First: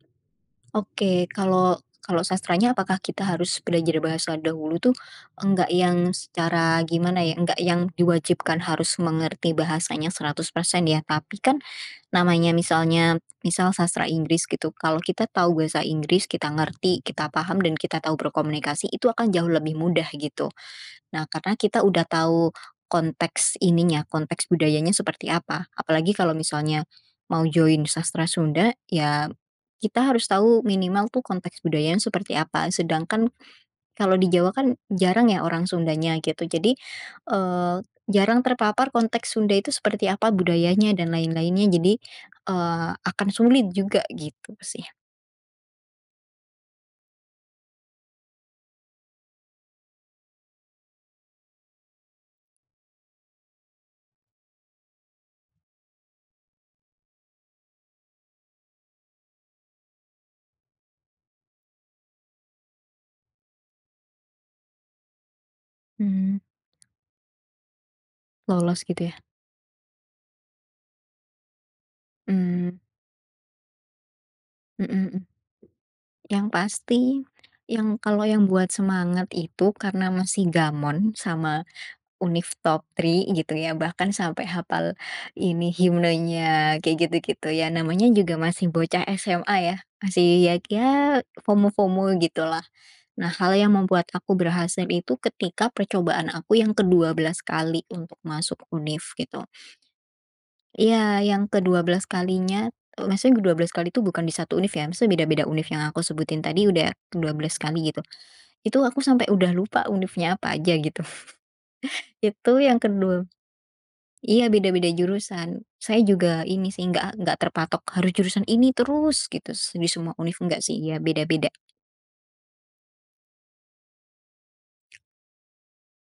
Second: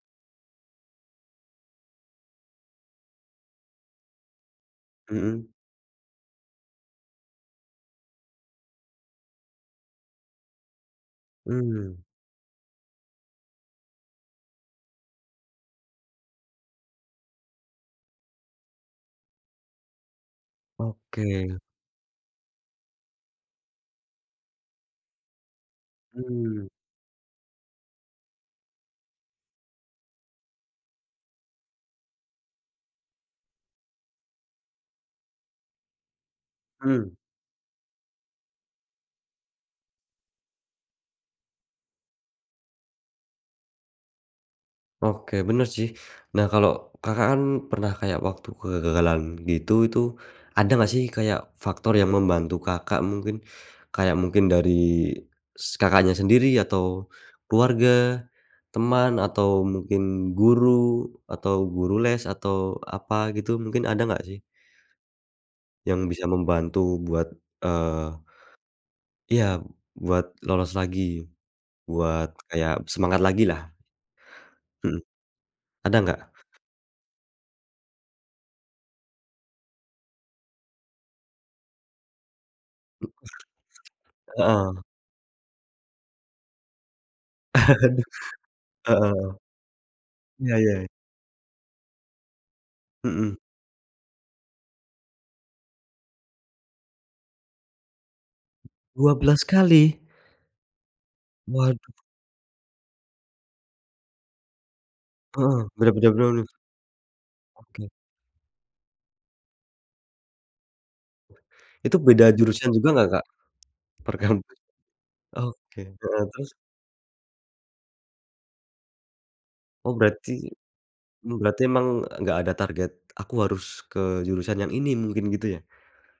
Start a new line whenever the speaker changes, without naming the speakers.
Oke, kalau kalau sastranya apakah kita harus belajar bahasa dahulu tuh?
Mhm.
Enggak yang secara, gimana ya, enggak yang diwajibkan harus mengerti bahasanya 100% ya. Tapi kan,
Mmm.
namanya misalnya, misal Sastra Inggris gitu, kalau kita tahu bahasa Inggris, kita ngerti, kita paham dan kita tahu berkomunikasi, itu akan jauh lebih mudah, gitu. Nah, karena
Oke.
kita udah tahu konteks ininya, konteks budayanya seperti apa, apalagi kalau
Mmm.
misalnya, mau join Sastra Sunda, ya kita harus tahu minimal tuh konteks budayanya seperti apa, sedangkan kalau di Jawa kan, jarang ya orang Sundanya, gitu. Jadi,
Mmm.
eee, jarang terpapar konteks Sunda itu seperti apa, budayanya dan lain-lainnya. Jadi, eee, akan sulit juga, gitu sih.
Oke, benar sih. Nah, kalau Kakak kan pernah kayak waktu kegagalan gitu, itu ada nggak sih kayak, faktor yang membantu Kakak mungkin, kayak mungkin dari, s Kakaknya sendiri atau keluarga, teman atau mungkin guru, atau guru les, atau apa, gitu? Mungkin, ada nggak sih yang bisa
Mmm.
membantu buat, eee
Lolos, gitu ya?
Iya, buat lolos lagi. Buat, kayak
Mmm.
semangat lagi lah.
Mhm
Mhm.
mhm.
Ada nggak?
Yang pasti yang kalau yang buat semangat itu, karena masih gamon sama univ top three gitu ya, bahkan sampai
Heeh.
hafal ini, himnenya, kayak gitu gitu. Ya, namanya juga masih bocah
Heeh.
SMA ya, masih
Iya,
ya
ya, e
ya FOMO-FOMO gitulah. Nah,
Mhm.
hal yang membuat aku berhasil itu ketika percobaan aku yang ke-12 kali untuk masuk univ,
12
gitu.
kali?
Iya, yang kedua
Waduh.
belas kalinya, e maksudnya ke-12 kali itu, bukan di 1 univ ya, maksudnya beda-beda
Heeh,
univ yang aku
beda-beda
sebutin
univ.
tadi udah ke-12 kali,
Oke.
gitu. Itu, aku sampai udah lupa univnya apa aja, gitu.
Itu beda
Itu
jurusan
yang
juga nggak Kak?
kedua
Perkam
iya, beda-beda jurusan,
oke
saya
heeh,
juga,
terus?
ini sih enggak enggak terpatok harus jurusan ini terus gitu, di
Oh
semua
berarti,
univ, enggak sih, ya
m berarti
beda-beda.
emang, e nggak ada target, "Aku harus ke jurusan yang ini," mungkin gitu ya?